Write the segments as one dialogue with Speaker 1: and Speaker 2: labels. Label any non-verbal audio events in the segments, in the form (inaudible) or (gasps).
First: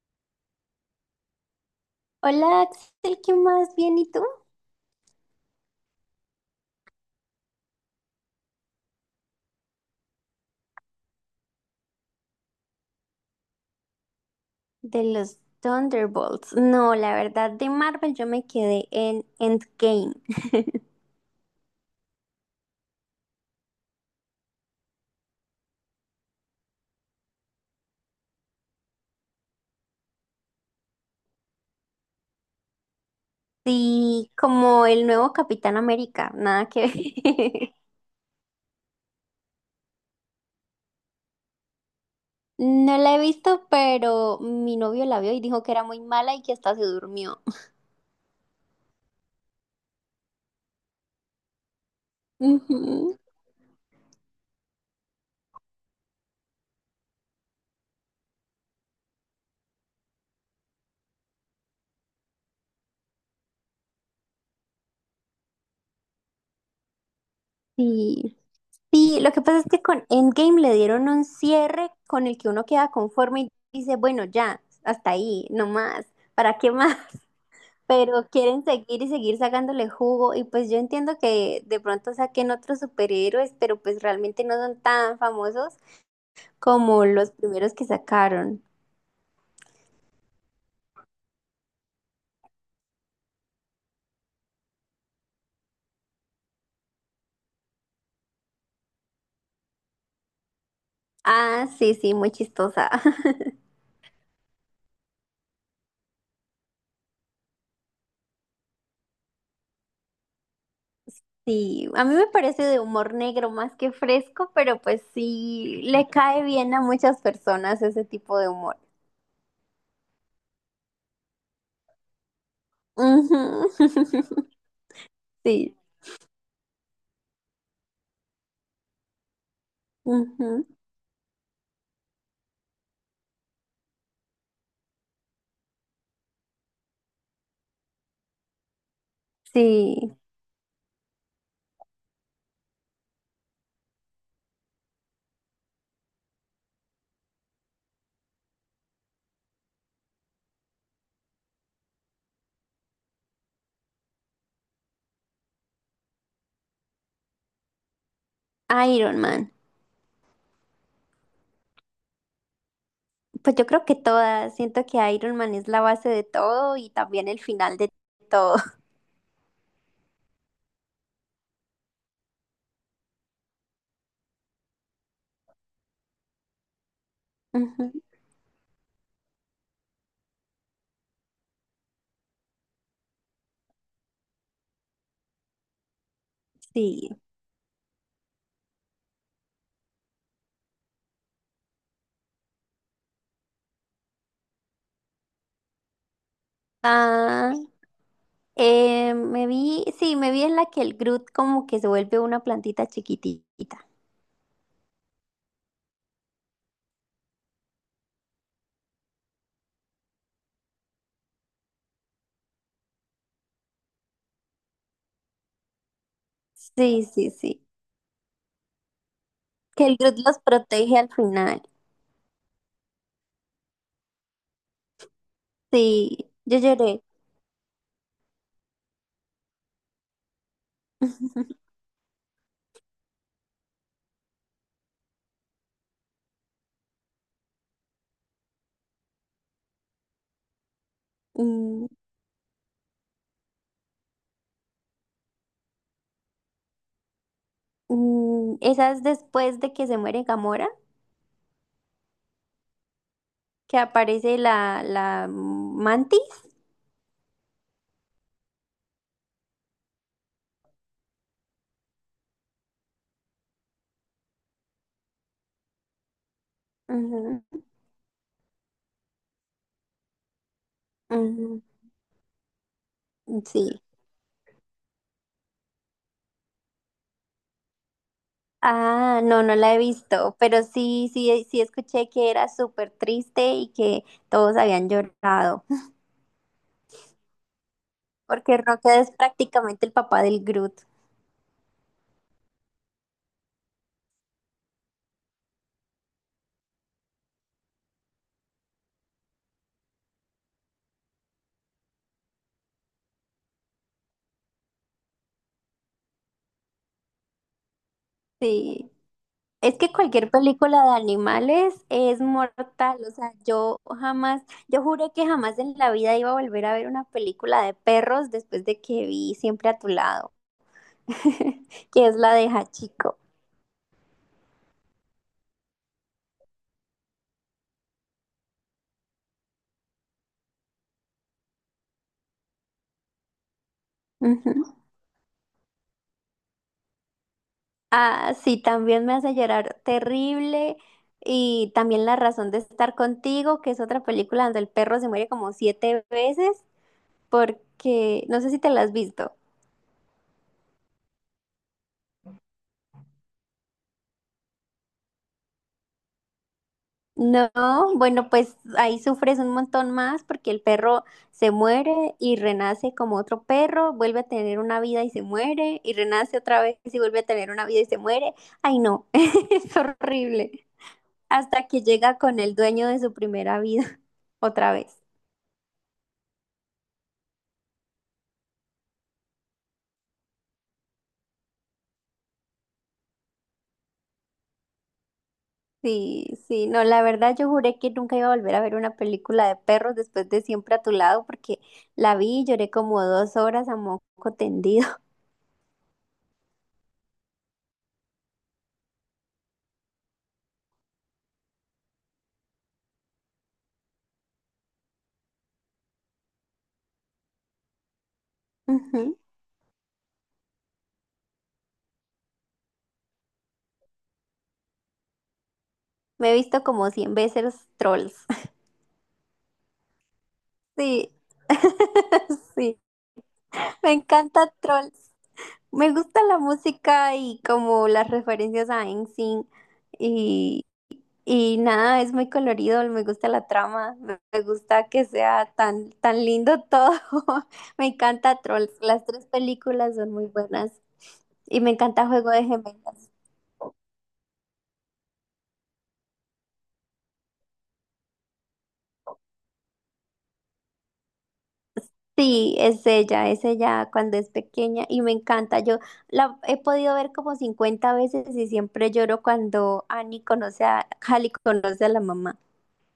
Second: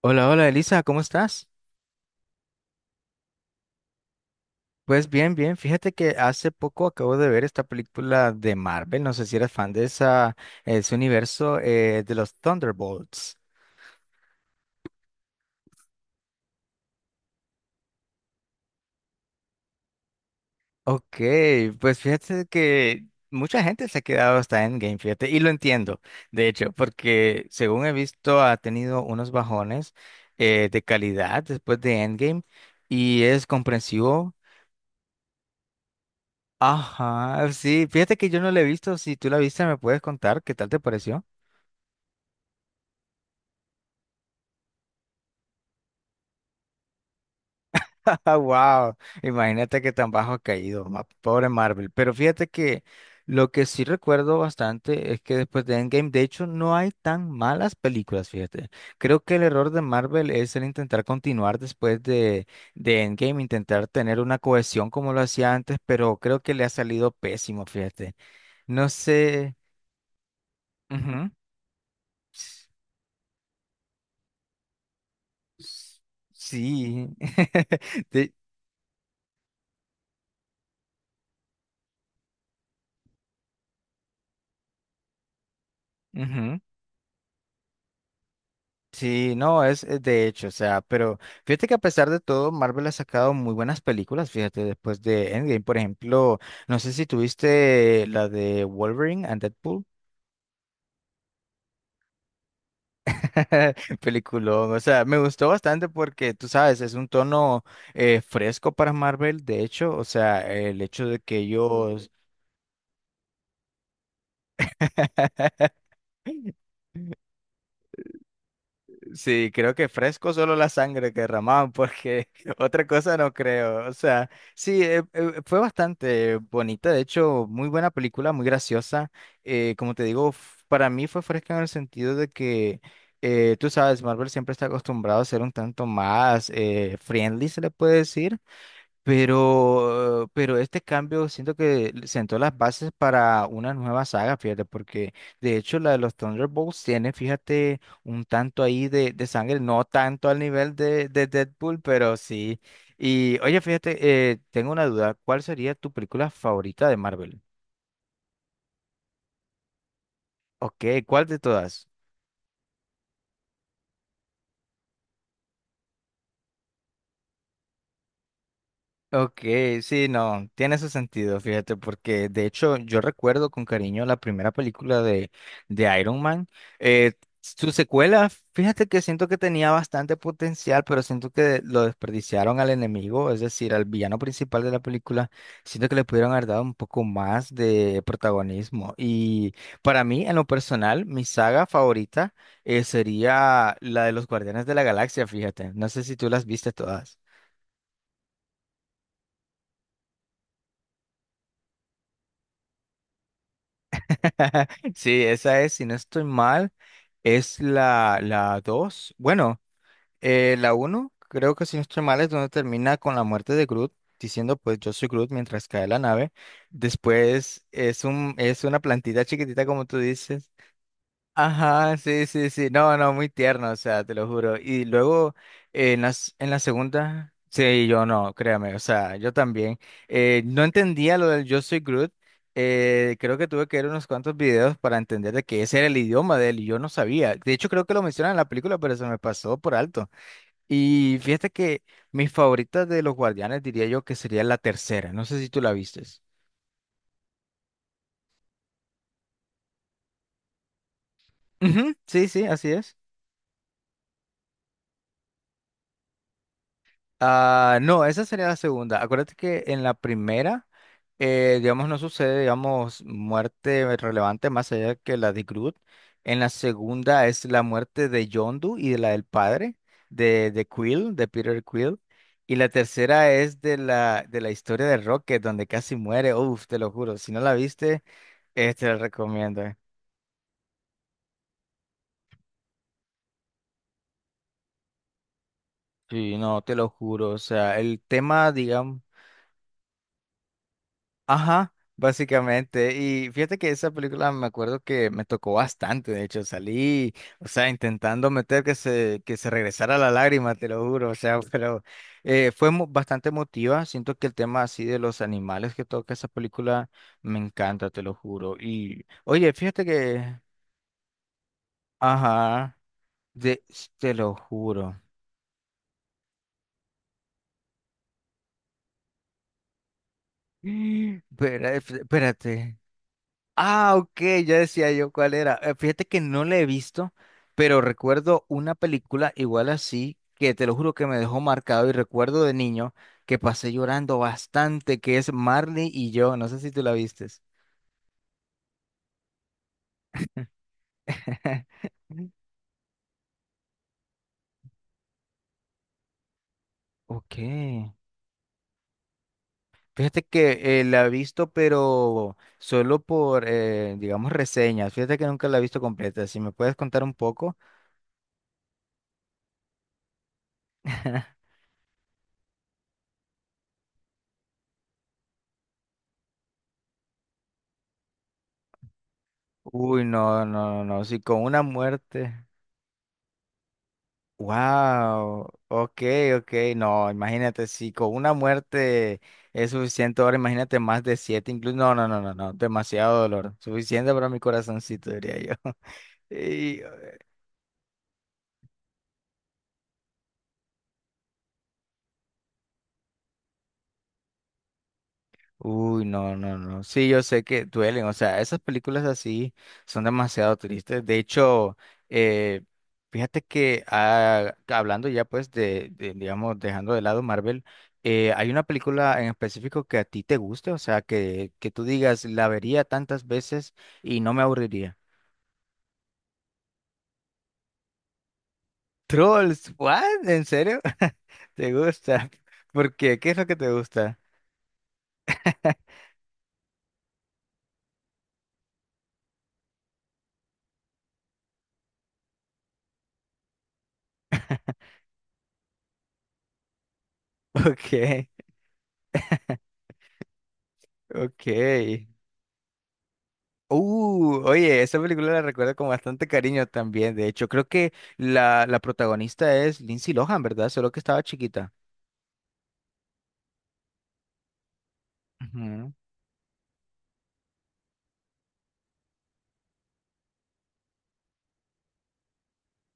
Speaker 1: Hola, hola Elisa, ¿cómo estás?
Speaker 2: Hola, Axel, ¿qué más? Bien, ¿y tú?
Speaker 1: Pues bien, bien. Fíjate que hace poco acabo de ver esta película de Marvel. No sé si eres fan de ese universo de los Thunderbolts.
Speaker 2: De los Thunderbolts. No, la verdad, de Marvel yo me quedé en Endgame. (laughs)
Speaker 1: Ok, pues fíjate que mucha gente se ha quedado hasta Endgame, fíjate, y lo entiendo, de hecho, porque según he visto ha tenido unos bajones de calidad después de Endgame y es
Speaker 2: Sí,
Speaker 1: comprensivo.
Speaker 2: como el nuevo Capitán América, nada que
Speaker 1: Ajá,
Speaker 2: ver.
Speaker 1: sí,
Speaker 2: (laughs)
Speaker 1: fíjate que yo no lo he visto. Si tú la viste, me puedes contar qué tal te pareció.
Speaker 2: No la he visto, pero mi novio la vio y dijo que era muy mala y que hasta se durmió.
Speaker 1: (laughs) Ah, wow. Imagínate que tan bajo ha caído, pobre Marvel. Pero
Speaker 2: (laughs)
Speaker 1: fíjate que
Speaker 2: Ujú.
Speaker 1: lo que sí recuerdo bastante es que después de Endgame, de hecho, no hay tan malas películas, fíjate. Creo que el error de Marvel es el intentar continuar de Endgame, intentar tener una cohesión como lo hacía antes, pero creo que le ha salido pésimo, fíjate.
Speaker 2: Sí.
Speaker 1: No
Speaker 2: Sí, lo que
Speaker 1: sé.
Speaker 2: pasa es que con Endgame le dieron un
Speaker 1: Ujú.
Speaker 2: cierre con el que uno
Speaker 1: S-
Speaker 2: queda conforme y dice, bueno, ya, hasta ahí, no
Speaker 1: s-
Speaker 2: más, ¿para qué más?
Speaker 1: Sí. (laughs)
Speaker 2: Pero
Speaker 1: De...
Speaker 2: quieren seguir y seguir sacándole jugo y pues yo entiendo que de pronto saquen otros superhéroes, pero pues realmente no son tan famosos
Speaker 1: Ujú.
Speaker 2: como los primeros que sacaron.
Speaker 1: Sí, no, es de hecho, o sea, pero fíjate que a pesar de todo, Marvel ha sacado muy buenas películas, fíjate, después de Endgame, por ejemplo, no sé si tuviste la de Wolverine and Deadpool,
Speaker 2: Ah, sí, sí, muy chistosa. (laughs)
Speaker 1: (laughs) peliculón, o sea, me gustó bastante porque, tú sabes, es un tono fresco para Marvel, de hecho, o sea, el hecho de que
Speaker 2: Sí, a
Speaker 1: ellos...
Speaker 2: mí me parece de humor negro más que fresco, pero pues sí,
Speaker 1: (laughs)
Speaker 2: le cae bien a muchas personas ese tipo de humor.
Speaker 1: Sí, creo que fresco solo la sangre que derramaban, porque (laughs) otra cosa no
Speaker 2: Ujú.
Speaker 1: creo. O sea, sí,
Speaker 2: (laughs)
Speaker 1: fue
Speaker 2: Sí,
Speaker 1: bastante bonita, de hecho, muy buena película, muy graciosa. Como te digo,
Speaker 2: ujú.
Speaker 1: para mí fue fresca en el sentido de que, tú sabes, Marvel siempre está acostumbrado a ser un tanto más friendly, se le puede decir.
Speaker 2: Sí,
Speaker 1: Pero este cambio siento que sentó las bases para una nueva saga, fíjate, porque de hecho la de los Thunderbolts tiene, fíjate, un tanto ahí de sangre, no tanto al nivel de Deadpool, pero sí. Y oye, fíjate, tengo una duda, ¿cuál sería tu película favorita de Marvel?
Speaker 2: Iron Man.
Speaker 1: Ok, ¿cuál de todas?
Speaker 2: Pues yo creo que todas, siento que Iron Man es la base de todo y también el final de todo.
Speaker 1: Ok, sí, no, tiene su sentido, fíjate, porque de hecho yo recuerdo con cariño la primera película de Iron Man. Eh,
Speaker 2: (laughs)
Speaker 1: su
Speaker 2: Ujú,
Speaker 1: secuela, fíjate que siento que tenía bastante potencial, pero siento que lo desperdiciaron al enemigo, es decir, al villano principal de la película. Siento que le pudieron haber dado un poco
Speaker 2: sí.
Speaker 1: más de protagonismo. Y para mí, en lo personal, mi saga favorita sería la de los Guardianes de la Galaxia, fíjate. No sé si tú las viste todas.
Speaker 2: Ah, me vi, sí, me vi en la que el Groot como que se vuelve una plantita chiquitita.
Speaker 1: (laughs) Sí, esa es, si no estoy mal, es la 2. Bueno, la uno. Creo que si no estoy mal, es donde termina con la muerte de Groot, diciendo pues yo soy Groot mientras cae la nave.
Speaker 2: Sí, sí, sí.
Speaker 1: Después es una plantita chiquitita, como
Speaker 2: Que el
Speaker 1: tú
Speaker 2: Groot los
Speaker 1: dices.
Speaker 2: protege al final.
Speaker 1: Ajá, sí, sí, sí. No, no, muy tierno, o sea, te lo juro. Y luego
Speaker 2: Sí,
Speaker 1: en la
Speaker 2: yo lloré.
Speaker 1: segunda, sí, yo no, créame, o sea, yo también. No entendía lo del Yo
Speaker 2: (laughs)
Speaker 1: soy Groot. Creo que tuve que ver unos cuantos videos para entender de que ese era el idioma de él y yo no sabía. De hecho, creo que lo mencionan en la película, pero se me pasó por alto. Y fíjate que
Speaker 2: Mm,
Speaker 1: mis favoritas de los Guardianes diría yo que sería la tercera. No sé si tú la vistes.
Speaker 2: mm, esa es después de que se muere Gamora,
Speaker 1: Ujú, sí, sí, así es.
Speaker 2: que aparece la mantis.
Speaker 1: Ah, no, esa sería la segunda. Acuérdate que en la primera, digamos, no sucede, digamos, muerte relevante más allá que la de Groot. En la segunda
Speaker 2: Ujú,
Speaker 1: es la muerte de Yondu y de la del padre, de Quill, de
Speaker 2: ujú,
Speaker 1: Peter Quill. Y la tercera es
Speaker 2: sí.
Speaker 1: de la historia de Rocket, donde casi muere. Uf, te lo juro, si no la viste, te la
Speaker 2: Ah, no, no
Speaker 1: recomiendo.
Speaker 2: la he visto, pero sí, sí, sí escuché que era súper triste y que todos habían llorado, (laughs)
Speaker 1: Sí, no, te lo juro. O sea, el tema,
Speaker 2: porque
Speaker 1: digamos.
Speaker 2: Rocket es prácticamente el papá del Groot.
Speaker 1: Ajá, básicamente. Y fíjate que esa película me acuerdo que me tocó bastante, de hecho, salí, o sea, intentando meter que se regresara la lágrima, te lo juro, o sea, (laughs) pero fue bastante emotiva. Siento que el tema así de los animales que toca esa película me encanta, te lo juro.
Speaker 2: Sí,
Speaker 1: Y, oye,
Speaker 2: es
Speaker 1: fíjate
Speaker 2: que cualquier
Speaker 1: que,
Speaker 2: película de animales es
Speaker 1: ajá,
Speaker 2: mortal, o sea,
Speaker 1: de,
Speaker 2: yo
Speaker 1: te lo
Speaker 2: jamás, yo
Speaker 1: juro.
Speaker 2: juré que jamás en la vida iba a volver a ver una película de perros después de que vi Siempre a tu lado,
Speaker 1: (gasps)
Speaker 2: (laughs) que es la de
Speaker 1: Espérate.
Speaker 2: Hachiko.
Speaker 1: Ah, ok, ya decía yo cuál era. Fíjate que no la he visto, pero recuerdo una película igual así, que te lo juro que me dejó marcado y recuerdo de niño que pasé llorando bastante, que es Marley y yo. No sé si tú la vistes.
Speaker 2: Ah, sí, también me hace llorar terrible. Y
Speaker 1: (laughs)
Speaker 2: también La razón de estar contigo, que es otra película donde el perro se muere como 7 veces,
Speaker 1: Ok.
Speaker 2: porque no sé si te la has visto.
Speaker 1: Fíjate que la he visto, pero solo por, digamos, reseñas. Fíjate que nunca la he visto completa. Si me puedes contar un
Speaker 2: No,
Speaker 1: poco.
Speaker 2: bueno, pues ahí sufres un montón más porque el perro
Speaker 1: (laughs)
Speaker 2: se muere y renace como otro perro, vuelve a tener una vida y se muere, y renace otra vez y vuelve a tener una vida y se muere. Ay, no, (laughs) es
Speaker 1: Uy, no,
Speaker 2: horrible.
Speaker 1: no, no, no. Si con una
Speaker 2: Hasta que llega
Speaker 1: muerte.
Speaker 2: con el dueño de su primera vida (laughs) otra vez.
Speaker 1: Wow, ok, ok, no, imagínate, si con una muerte es suficiente, ahora imagínate más de siete, incluso, no, no, no, no, no, demasiado dolor, suficiente para mi corazoncito, diría yo.
Speaker 2: Sí,
Speaker 1: (laughs)
Speaker 2: sí,
Speaker 1: Y,
Speaker 2: no, la verdad yo juré que nunca iba a volver a ver una película de perros después de Siempre a tu lado porque la vi y lloré como 2 horas a moco tendido.
Speaker 1: Uy, no, no, no. Sí, yo sé que duelen. O sea, esas películas así son demasiado tristes. De hecho, eh, fíjate que hablando ya pues digamos, dejando de lado Marvel, ¿hay una
Speaker 2: (laughs) Ujú.
Speaker 1: película en específico que a ti te guste? O sea, que tú digas, la vería tantas veces y no me aburriría.
Speaker 2: Me he visto como 100 veces los Trolls. (laughs)
Speaker 1: Trolls, ¿what? ¿En serio?
Speaker 2: Sí,
Speaker 1: (laughs) ¿Te gusta?
Speaker 2: (laughs) sí,
Speaker 1: ¿Por qué? ¿Qué es lo que te
Speaker 2: me
Speaker 1: gusta?
Speaker 2: encanta Trolls. Me
Speaker 1: (laughs)
Speaker 2: gusta la música y como las referencias a Einstein. Y nada, es muy colorido, me gusta la trama, me gusta que sea tan, tan lindo todo. (laughs) Me
Speaker 1: Ok,
Speaker 2: encanta Trolls, las 3 películas son muy buenas. Y me encanta
Speaker 1: ok.
Speaker 2: Juego de Gemelas.
Speaker 1: Oye, esa película la recuerdo con bastante cariño también. De hecho, creo que la protagonista es Lindsay Lohan, ¿verdad? Solo que estaba chiquita.
Speaker 2: Sí, es ella cuando es pequeña y me encanta. Yo
Speaker 1: Ujú.
Speaker 2: la he podido ver como 50 veces y siempre lloro cuando Annie conoce a, Hallie conoce a la mamá.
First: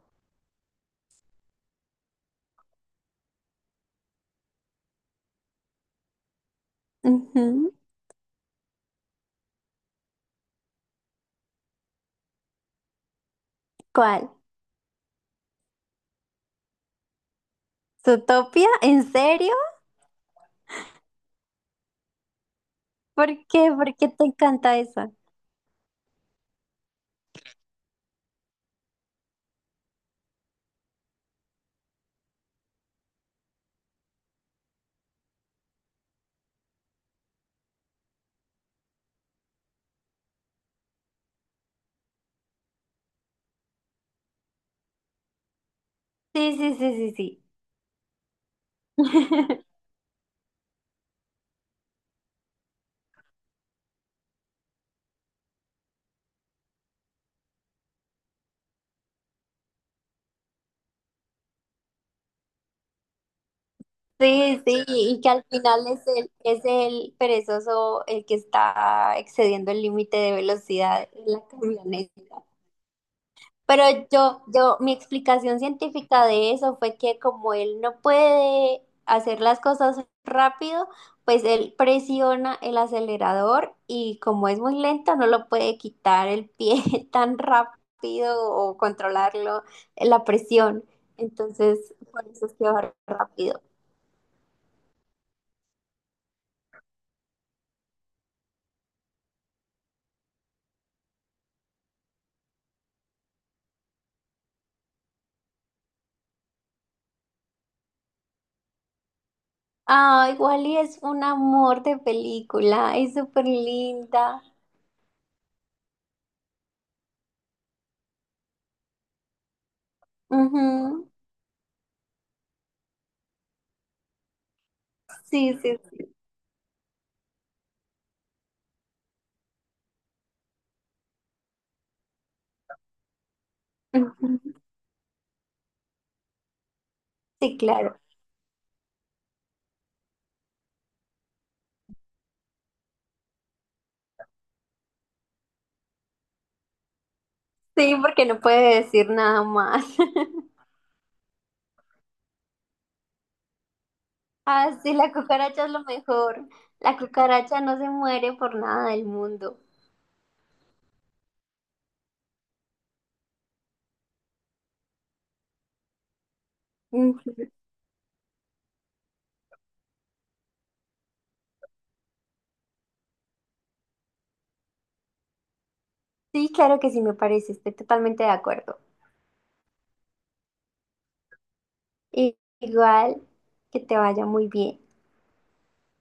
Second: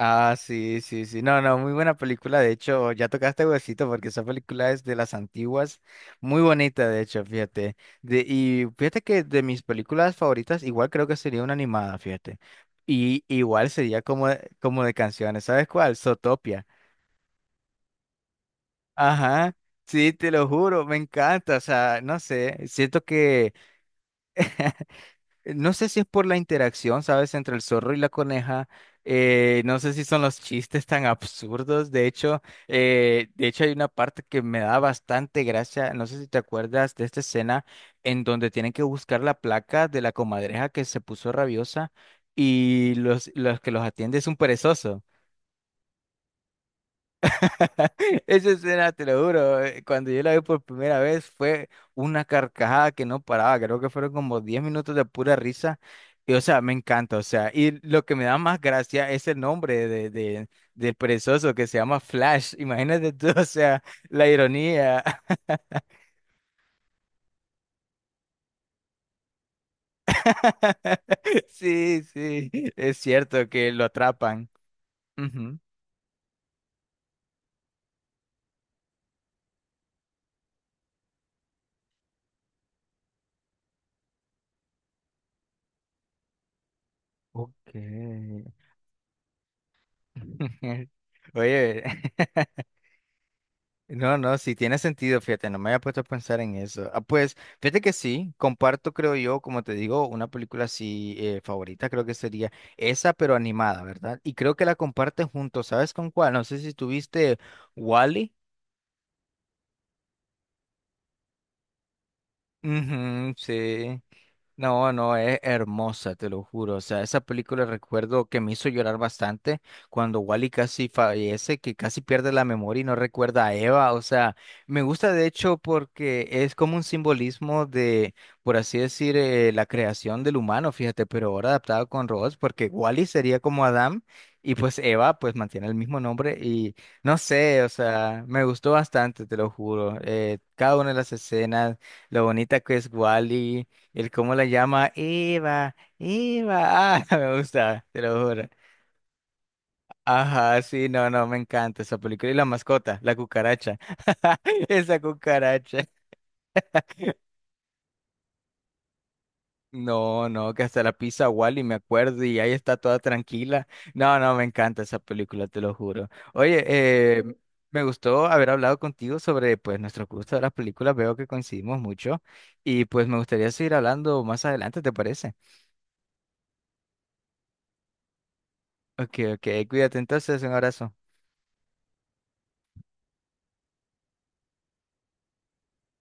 Speaker 1: Ah, sí, sí, sí. No, no, muy buena película. De hecho, ya tocaste huesito porque esa película es de las antiguas. Muy bonita, de hecho,
Speaker 2: Ujú.
Speaker 1: fíjate. Y fíjate que de mis películas favoritas, igual creo que sería una animada, fíjate. Y igual sería como,
Speaker 2: ¿Cuál?
Speaker 1: como de canciones. ¿Sabes cuál? Zootopia.
Speaker 2: ¿Zootopia? ¿En
Speaker 1: Ajá,
Speaker 2: serio?
Speaker 1: sí, te lo juro, me encanta, o sea, no sé, siento
Speaker 2: ¿Por
Speaker 1: que,
Speaker 2: qué? ¿Por qué te encanta
Speaker 1: (laughs)
Speaker 2: esa?
Speaker 1: no sé si es por la interacción, ¿sabes?, entre el zorro y la coneja, no sé si son los chistes tan absurdos, de hecho hay una parte que me da bastante gracia, no sé si te acuerdas de esta escena en donde tienen que buscar la placa de la comadreja que se puso rabiosa y los que los atiende es un perezoso.
Speaker 2: Sí, sí, sí, sí, sí.
Speaker 1: (laughs) Esa escena, te lo juro,
Speaker 2: (laughs)
Speaker 1: cuando yo la vi por primera vez fue una carcajada que no paraba, creo que fueron como 10 minutos de pura risa, y o sea, me encanta, o sea, y lo que me da más gracia es el nombre del perezoso que se llama Flash, (laughs) imagínate tú, o sea, la
Speaker 2: Sí, sí,
Speaker 1: ironía.
Speaker 2: y que al final es el perezoso el que está excediendo el límite de velocidad en la
Speaker 1: (laughs) Sí,
Speaker 2: camioneta.
Speaker 1: sí, es cierto que
Speaker 2: Pero
Speaker 1: lo
Speaker 2: yo,
Speaker 1: atrapan.
Speaker 2: yo, mi explicación
Speaker 1: Ujú.
Speaker 2: científica de eso fue que como él no puede hacer las cosas rápido, pues él presiona el acelerador y como es muy lento, no lo puede quitar el pie (laughs) tan
Speaker 1: Ok.
Speaker 2: rápido o controlarlo, la presión.
Speaker 1: (laughs) Oye.
Speaker 2: Entonces, por
Speaker 1: (laughs)
Speaker 2: eso es que va rápido.
Speaker 1: No, no, sí tiene sentido, fíjate, no me había puesto a pensar en eso. Ah, pues, fíjate que sí, comparto, creo yo, como te digo, una película así favorita, creo que sería esa, pero animada, ¿verdad? Y creo que la comparten juntos, ¿sabes con cuál? No sé si tuviste Wally.
Speaker 2: Ay, Wally es un amor de película, es
Speaker 1: Ujú,
Speaker 2: súper
Speaker 1: sí.
Speaker 2: linda.
Speaker 1: No, no, es hermosa, te lo juro. O sea, esa película recuerdo que me hizo llorar bastante cuando Wally
Speaker 2: Ujú,
Speaker 1: casi fallece, que casi pierde la memoria y no recuerda a Eva. O sea, me gusta de hecho
Speaker 2: sí, sí, sí.
Speaker 1: porque es como un simbolismo de, por así decir, la creación del humano, fíjate, pero ahora adaptado con robots, porque Wally sería como Adam y
Speaker 2: Ujú,
Speaker 1: pues Eva pues mantiene el mismo nombre y no
Speaker 2: sí,
Speaker 1: sé, o
Speaker 2: claro.
Speaker 1: sea, me gustó bastante, te lo juro. Cada una de las escenas, lo bonita que es Wally. El cómo la llama Eva, Eva, ah, (laughs) me gusta,
Speaker 2: Sí,
Speaker 1: te lo
Speaker 2: porque no
Speaker 1: juro.
Speaker 2: puede decir nada más. (laughs)
Speaker 1: Ajá, sí, no, no, me encanta esa película. Y la mascota, la cucaracha. (laughs)
Speaker 2: Ah, sí,
Speaker 1: Esa
Speaker 2: la cucaracha es
Speaker 1: cucaracha.
Speaker 2: lo mejor. La cucaracha no se muere por nada del mundo.
Speaker 1: No, no, que hasta la pizza Wally, me acuerdo, y ahí está toda tranquila. No, no, me encanta esa película, te lo juro. Oye, eh,
Speaker 2: Ujú.
Speaker 1: me gustó haber hablado contigo sobre, pues, nuestro gusto de las películas. Veo que coincidimos mucho y, pues, me gustaría seguir hablando más adelante, ¿te parece?
Speaker 2: Sí, claro que sí, me parece, estoy totalmente de acuerdo.
Speaker 1: Ok, ok, cuídate entonces, un abrazo.
Speaker 2: Y- igual, que te vaya muy bien.